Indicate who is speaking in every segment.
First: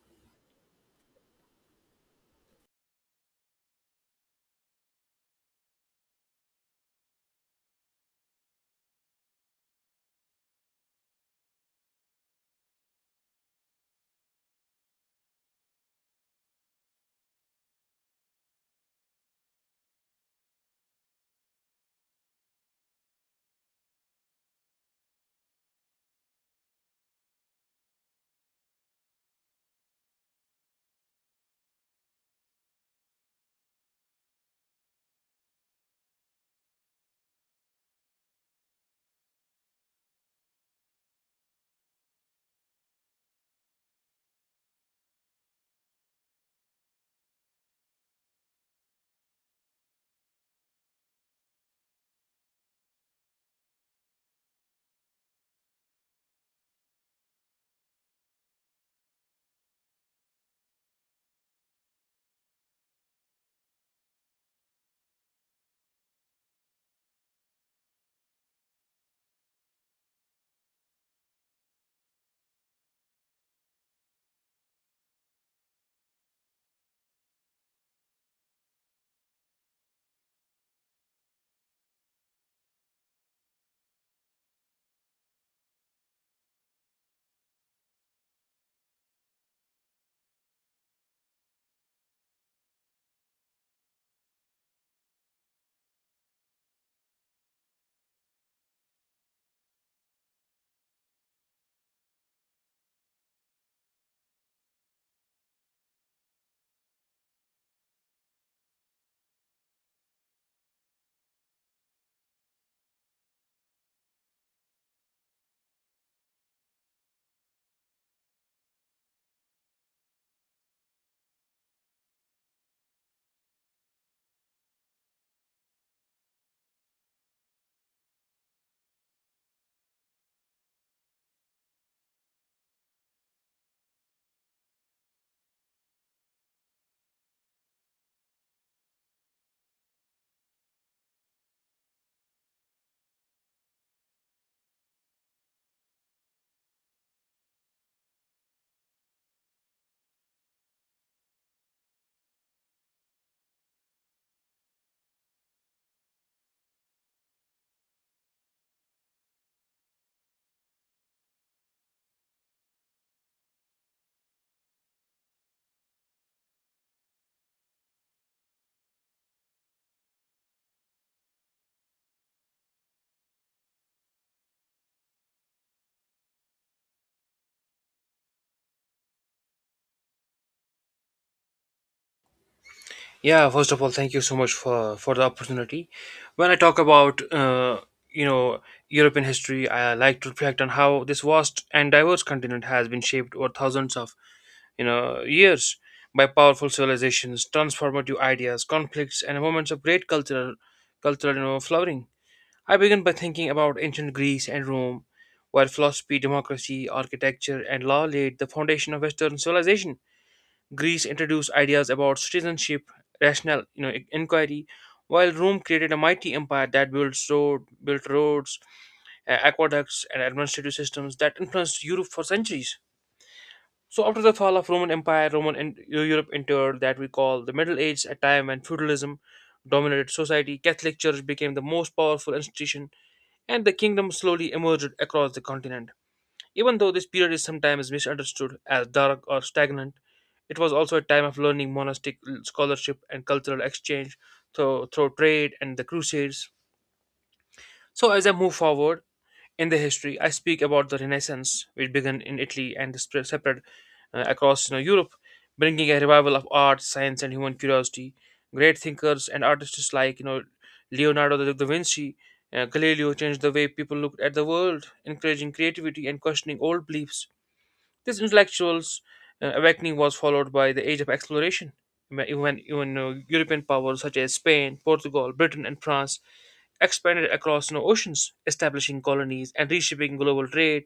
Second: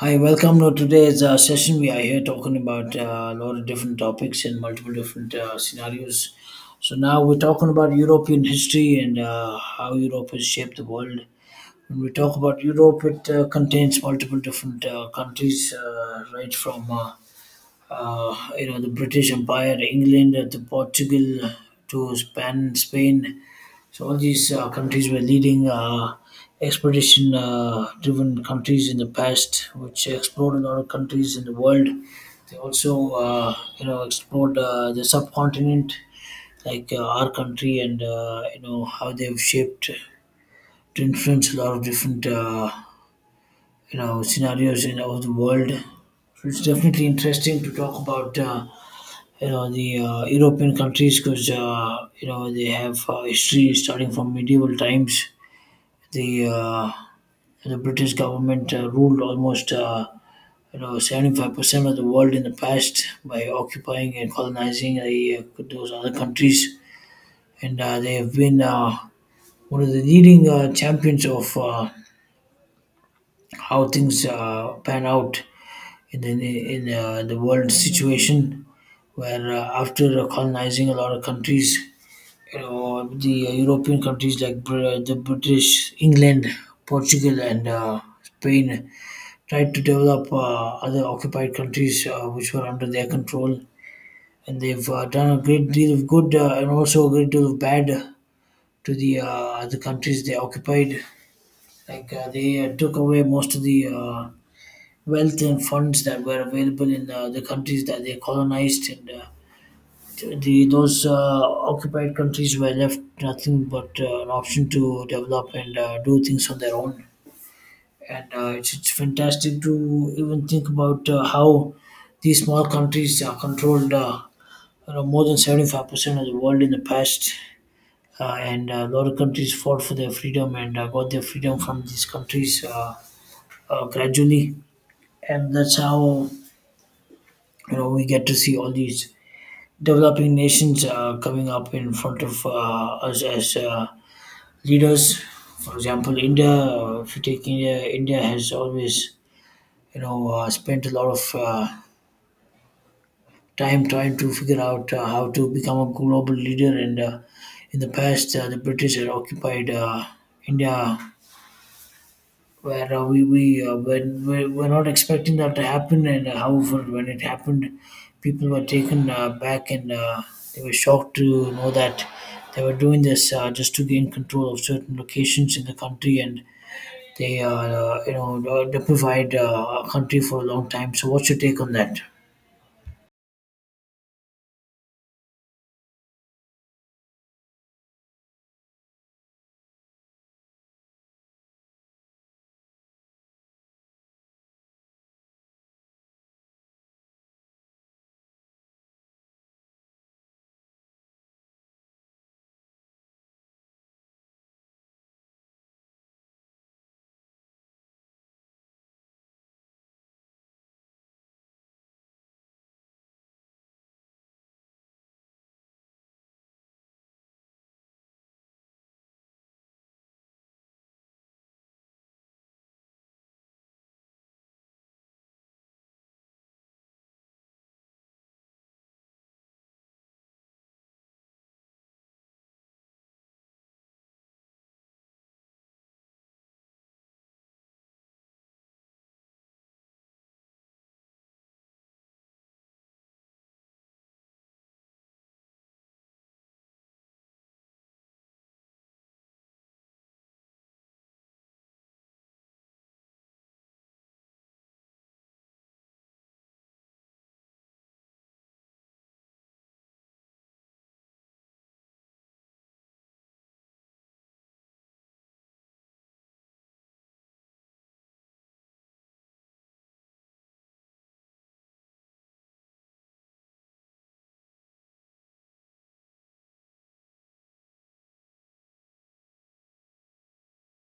Speaker 1: Hi, welcome to today's session. We are here talking about a lot of different topics and multiple different scenarios. So now we're talking about European history and how Europe has shaped the world. When we talk about Europe, it contains multiple different countries, right from the British Empire, England, to Portugal, to Spain. So all these countries were leading expedition-driven countries in the past, which explored a lot of countries in the world. They also, explored the subcontinent, like our country, and how they've shaped to influence a lot of different, scenarios in of the world. So it's definitely interesting to talk about. The European countries because they have history starting from medieval times the uh, the British government ruled almost 75% of the world in the past by occupying and colonizing those other countries, and they have been one of the leading champions of how things pan out in the world situation, where after colonizing a lot of countries. You know, the European countries like the British, England, Portugal, and Spain tried to develop other occupied countries which were under their control, and they've done a great deal of good and also a great deal of bad to the other countries they occupied. Like they took away most of the wealth and funds that were available in the countries that they colonized, and the those occupied countries were left nothing but an option to develop and do things on their own. And it's fantastic to even think about how these small countries controlled more than 75% of the world in the past and a lot of countries fought for their freedom and got their freedom from these countries gradually, and that's how we get to see all these developing nations coming up in front of us as leaders. For example, India, if you take India, India has always spent a lot of time trying to figure out how to become a global leader. And in the past, the British had occupied India, where we when we were not expecting that to happen. And however, when it happened, people were taken back and they were shocked to know that they were doing this just to gain control of certain locations in the country and. They, deprivied a country for a long time. So, what's your take on that?
Speaker 2: Yeah, first of all, thank you so much for the opportunity. When I talk about you know European history, I like to reflect on how this vast and diverse continent has been shaped over thousands of years by powerful civilizations, transformative ideas, conflicts, and moments of great cultural flowering. I begin by thinking about ancient Greece and Rome, where philosophy, democracy, architecture, and law laid the foundation of Western civilization. Greece introduced ideas about citizenship, rational inquiry, while Rome created a mighty empire that built roads, aqueducts, and administrative systems that influenced Europe for centuries. So after the fall of Roman Empire, Roman and Europe entered that we call the Middle Age, a time when feudalism dominated society. Catholic Church became the most powerful institution, and the kingdom slowly emerged across the continent. Even though this period is sometimes misunderstood as dark or stagnant, it was also a time of learning, monastic scholarship, and cultural exchange through trade and the Crusades. So, as I move forward in the history, I speak about the Renaissance, which began in Italy and spread across Europe, bringing a revival of art, science, and human curiosity. Great thinkers and artists like Leonardo da Vinci, Galileo changed the way people looked at the world, encouraging creativity and questioning old beliefs. This intellectuals awakening was followed by the Age of Exploration, when even European powers such as Spain, Portugal, Britain, and France expanded across new oceans, establishing colonies and reshaping global trade,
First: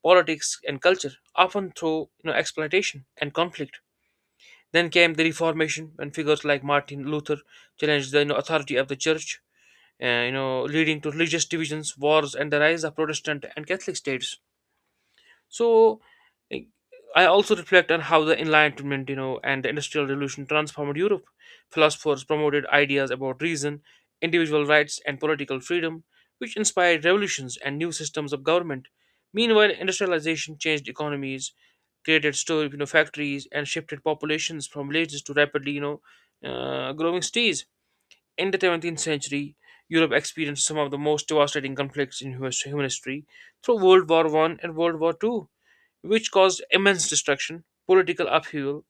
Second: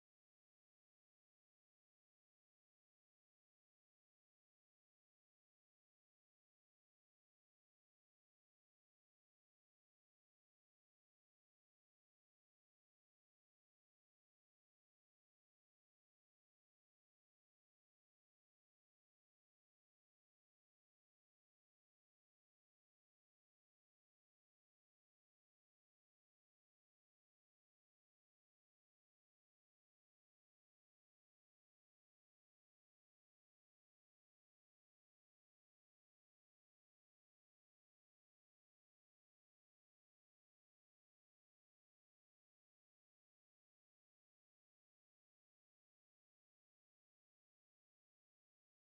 Speaker 2: politics, and culture, often through exploitation and conflict. Then came the Reformation, when figures like Martin Luther challenged the authority of the Church, leading to religious divisions, wars, and the rise of Protestant and Catholic states. So like, I also reflect on how the Enlightenment, and the Industrial Revolution transformed Europe. Philosophers promoted ideas about reason, individual rights, and political freedom, which inspired revolutions and new systems of government. Meanwhile, industrialization changed economies, created factories, and shifted populations from villages to rapidly growing cities. In the 17th century, Europe experienced some of the most devastating conflicts in human history through World War I and World War II, which caused immense destruction, political upheaval,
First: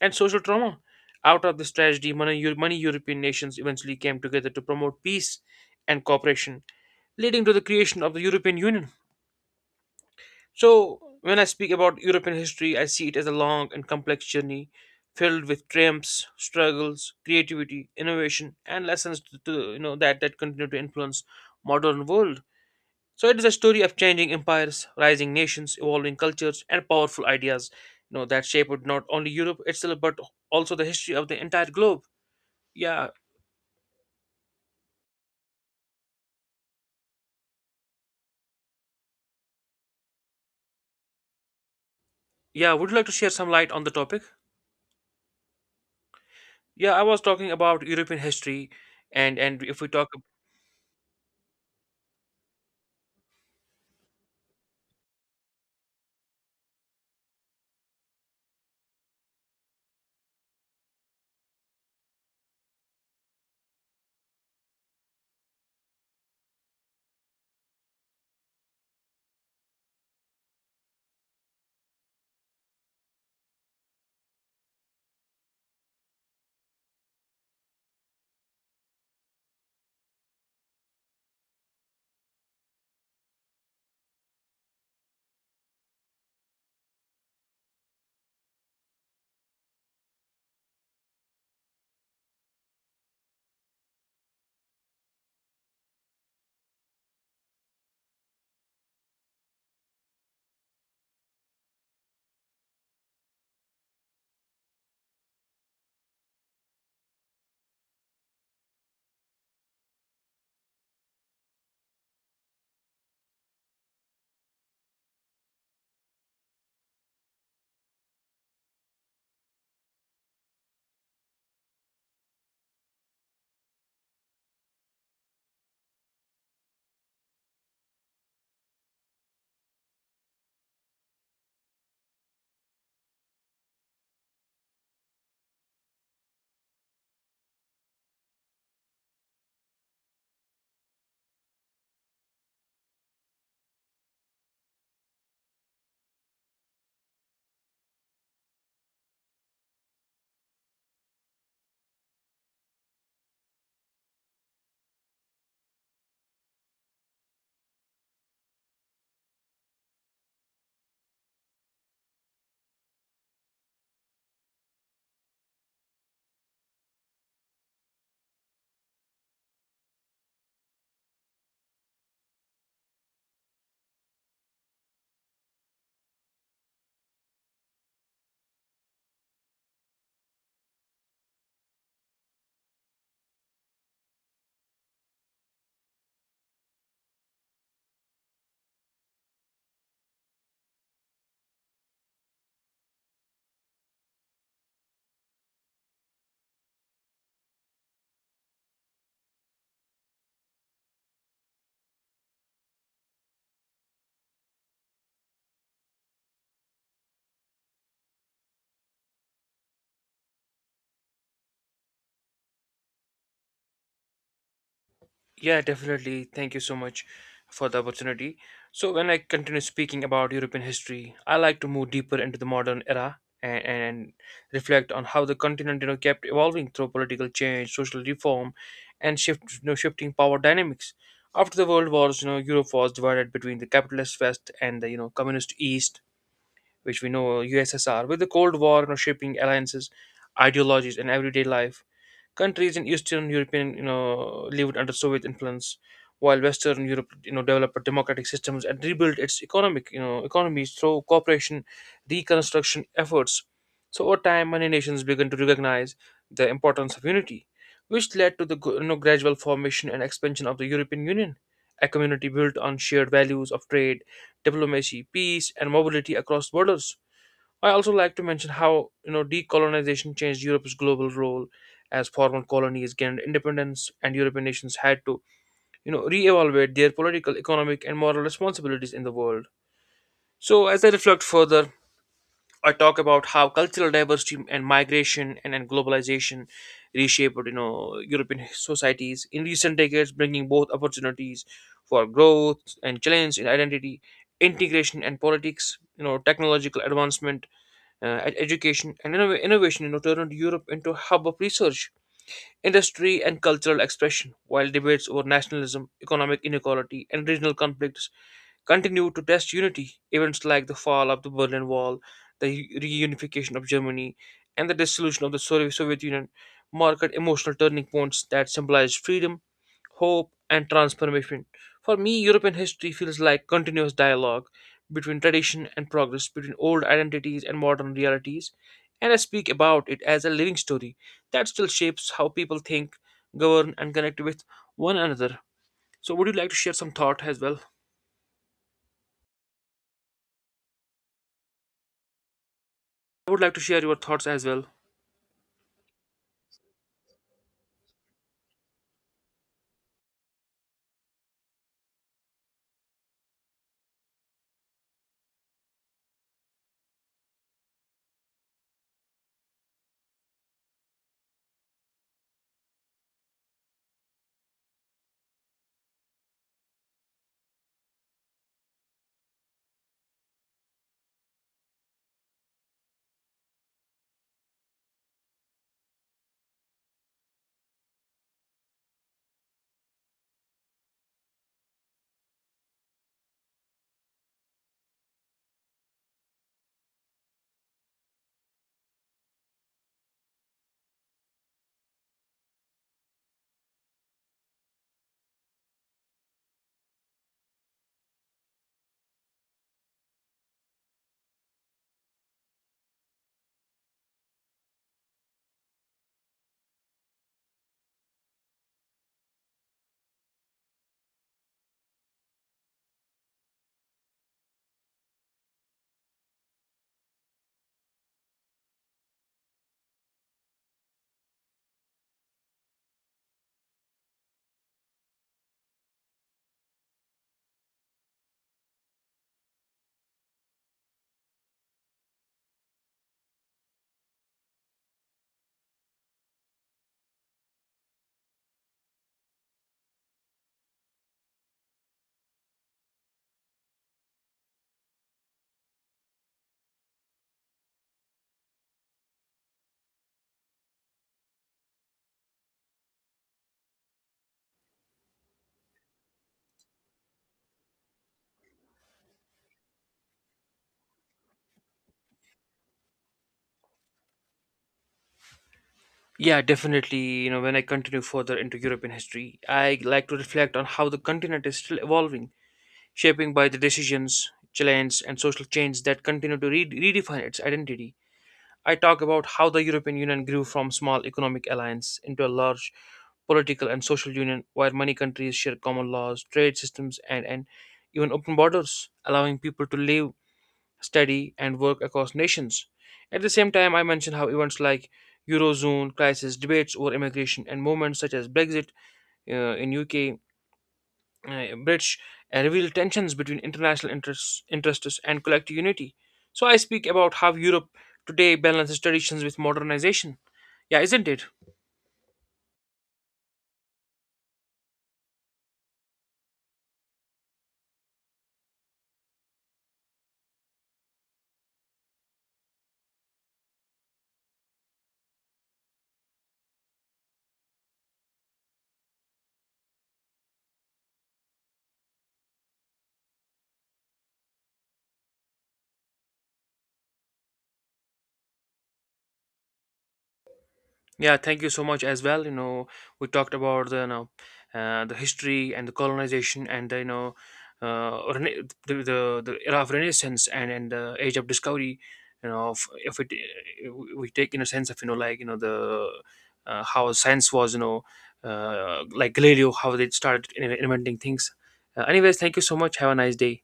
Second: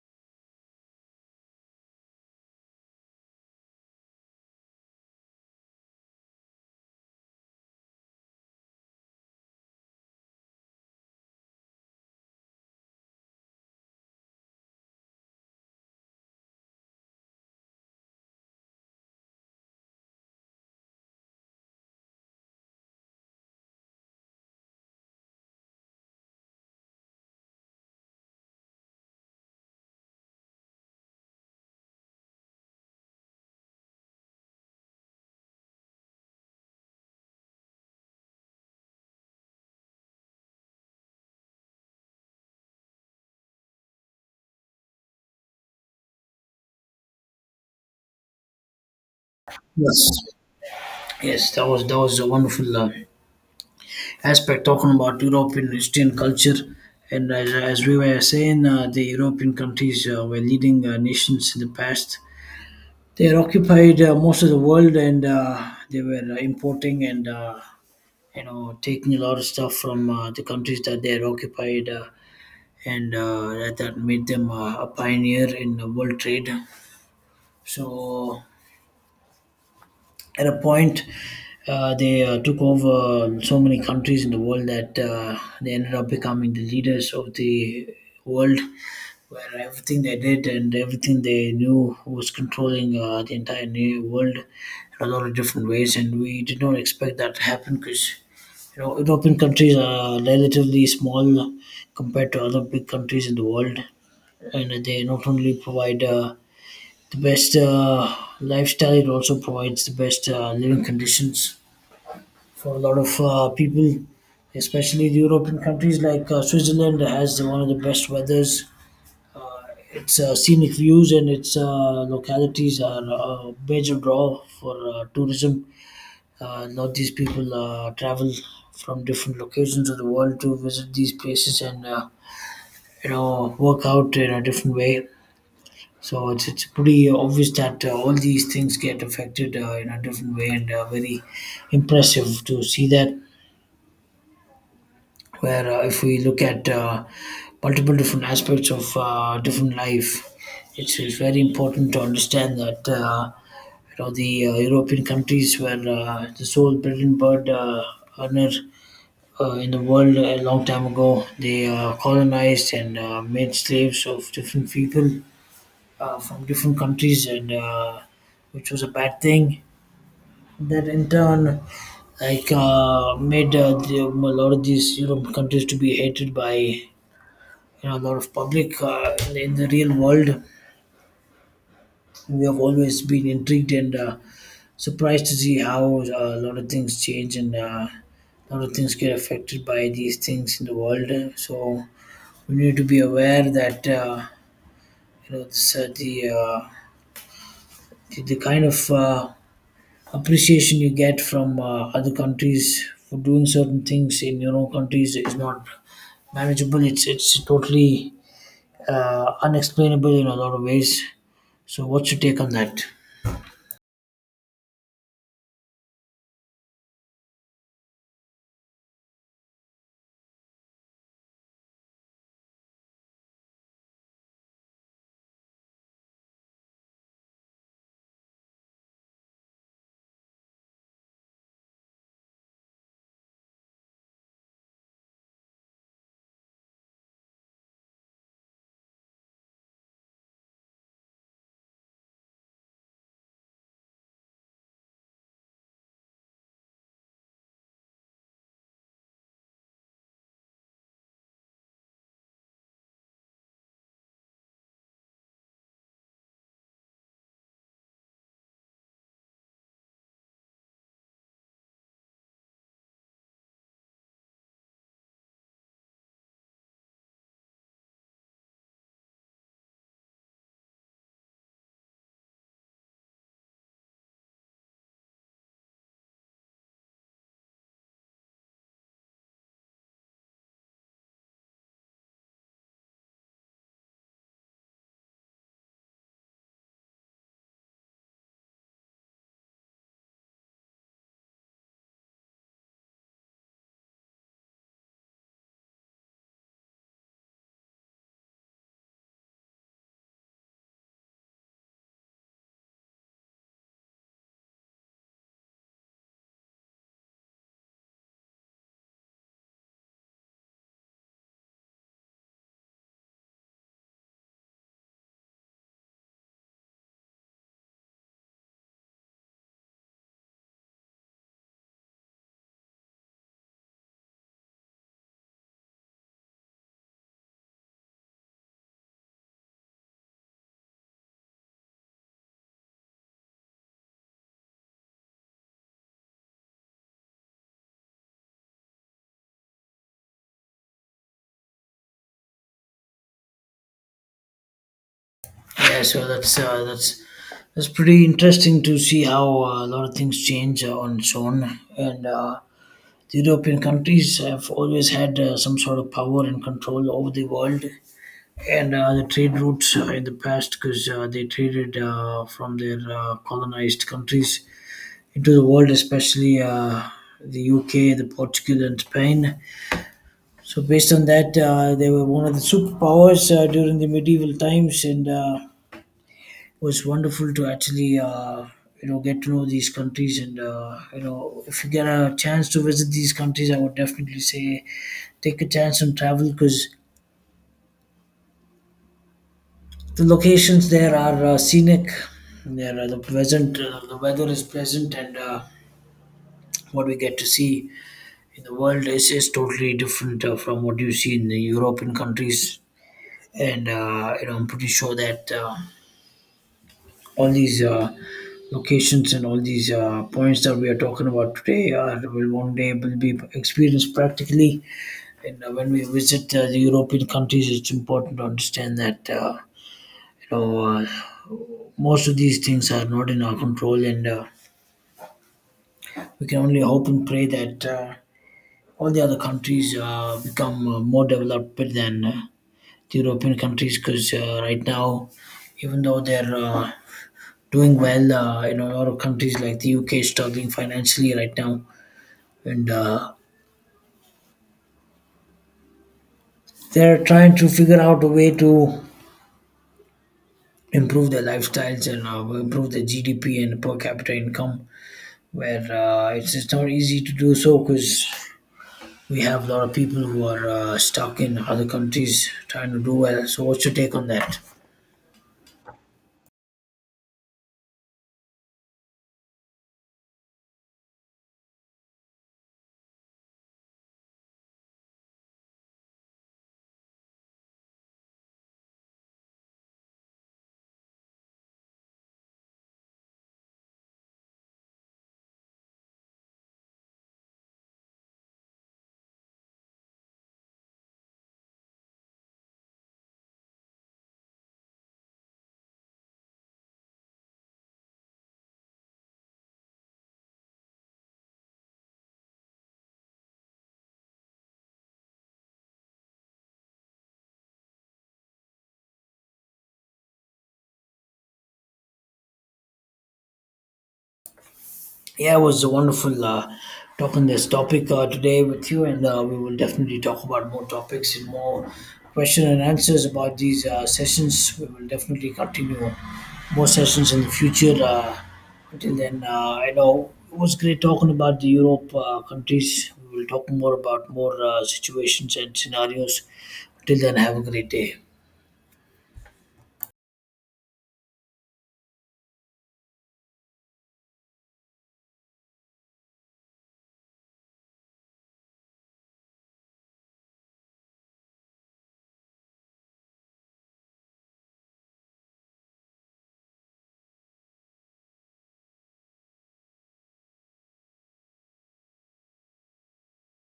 Speaker 2: and social trauma. Out of this tragedy, many European nations eventually came together to promote peace and cooperation, leading to the creation of the European Union. So, when I speak about European history, I see it as a long and complex journey filled with triumphs, struggles, creativity, innovation, and lessons to, you know that that continue to influence modern world. So it is a story of changing empires, rising nations, evolving cultures, and powerful ideas. That shaped not only Europe itself but also the history of the entire globe. Yeah, yeah. Would you like to share some light on the topic? Yeah, I was talking about European history, and if we talk.
Speaker 1: Yes. Yes, that was a wonderful aspect talking about European Christian culture, and as we were saying, the European countries were leading nations in the past. They had occupied most of the world, and they were importing and taking a lot of stuff from the countries that they had occupied, and that made them a pioneer in world trade. So at a point they took over so many countries in the world that they ended up becoming the leaders of the world, where everything they did and everything they knew was controlling the entire new world in a lot of different ways, and we did not expect that to happen because European countries are relatively small compared to other big countries in the world, and they not only provide the best lifestyle. It also provides the best living conditions for a lot of people, especially the European countries like Switzerland has one of the best weathers. Uh, its scenic views and its localities are a major draw for tourism. A lot of these people travel from different locations of the world to visit these places and work out in a different way. So it's pretty obvious that all these things get affected in a different way, and very impressive to see that. Where if we look at multiple different aspects of different life, it's very important to understand that the European countries were the sole brilliant bird earner in the world a long time ago. They colonized and made slaves of different people from different countries, and which was a bad thing. That in turn, like made a lot of these Europe countries to be hated by a lot of public in the real world. We have always been intrigued and surprised to see how a lot of things change and a lot of things get affected by these things in the world. So we need to be aware that you know this, the kind of appreciation you get from other countries for doing certain things in your own countries is not manageable. It's totally unexplainable in a lot of ways. So, what's your take on that?
Speaker 2: Yeah, definitely. Thank you so much for the opportunity. So, when I continue speaking about European history, I like to move deeper into the modern era and reflect on how the continent, kept evolving through political change, social reform, and shifting power dynamics. After the World Wars, Europe was divided between the capitalist West and the, communist East, which we know USSR, with the Cold War, shaping alliances, ideologies, and everyday life. Countries in Eastern European, lived under Soviet influence, while Western Europe, developed democratic systems and rebuilt its economies through cooperation, reconstruction efforts. So over time, many nations began to recognize the importance of unity, which led to the gradual formation and expansion of the European Union, a community built on shared values of trade, diplomacy, peace, and mobility across borders. I also like to mention how decolonization changed Europe's global role as former colonies gained independence and European nations had to reevaluate their political, economic, and moral responsibilities in the world. So as I reflect further, I talk about how cultural diversity and migration and globalization reshaped European societies in recent decades, bringing both opportunities for growth and challenge in identity, integration, and politics. Technological advancement, education, and innovation, turned Europe into a hub of research, industry, and cultural expression, while debates over nationalism, economic inequality, and regional conflicts continued to test unity. Events like the fall of the Berlin Wall, the reunification of Germany, and the dissolution of the Soviet Union marked emotional turning points that symbolized freedom, hope, and transformation. For me, European history feels like continuous dialogue between tradition and progress, between old identities and modern realities, and I speak about it as a living story that still shapes how people think, govern, and connect with one another. So, would you like to share some thought as well? I would like to share your thoughts as well.
Speaker 1: Yeah, so that's pretty interesting to see how a lot of things change on its own, and the European countries have always had some sort of power and control over the world, and the trade routes in the past because they traded from their colonized countries into the world, especially the UK, the Portugal, and Spain. So based on that, they were one of the superpowers during the medieval times, and it was wonderful to actually get to know these countries. And if you get a chance to visit these countries, I would definitely say take a chance and travel because the locations there are scenic. There are the pleasant. The weather is pleasant, and what we get to see in the world is totally different from what you see in the European countries. And I'm pretty sure that all these locations and all these points that we are talking about today are will one day will be experienced practically. And when we visit the European countries, it's important to understand that. You know, uh, most of these things are not in our control, and we can only hope and pray that all the other countries become more developed than the European countries because right now, even though they're doing well, a lot of countries like the UK is struggling financially right now, and they're trying to figure out a way to improve their lifestyles and improve their GDP and per capita income, where it's just not easy to do so because we have a lot of people who are stuck in other countries trying to do well. So, what's your take on that?
Speaker 2: Yeah, definitely. You know, when I continue further into European history, I like to reflect on how the continent is still evolving, shaping by the decisions, challenge, and social change that continue to redefine its identity. I talk about how the European Union grew from small economic alliance into a large political and social union where many countries share common laws, trade systems, and even open borders, allowing people to live, study, and work across nations. At the same time, I mentioned how events like Eurozone crisis, debates over immigration, and movements such as Brexit in UK, uh, British, reveal tensions between international interests and collective unity. So I speak about how Europe today balances traditions with modernization. Yeah, isn't it?
Speaker 1: Yeah, it was a wonderful talking this topic today with you, and we will definitely talk about more topics and more question and answers about these sessions. We will definitely continue more sessions in the future. Until then, I know it was great talking about the Europe countries. We will talk more about more situations and scenarios. Till then, have a great day.
Speaker 2: Yeah, thank you so much as well. You know, we talked about the history and the colonization and the era of Renaissance and the age of discovery. If it, we take in a sense of like you know the how science was like Galileo how they started inventing things. Anyways, thank you so much. Have a nice day.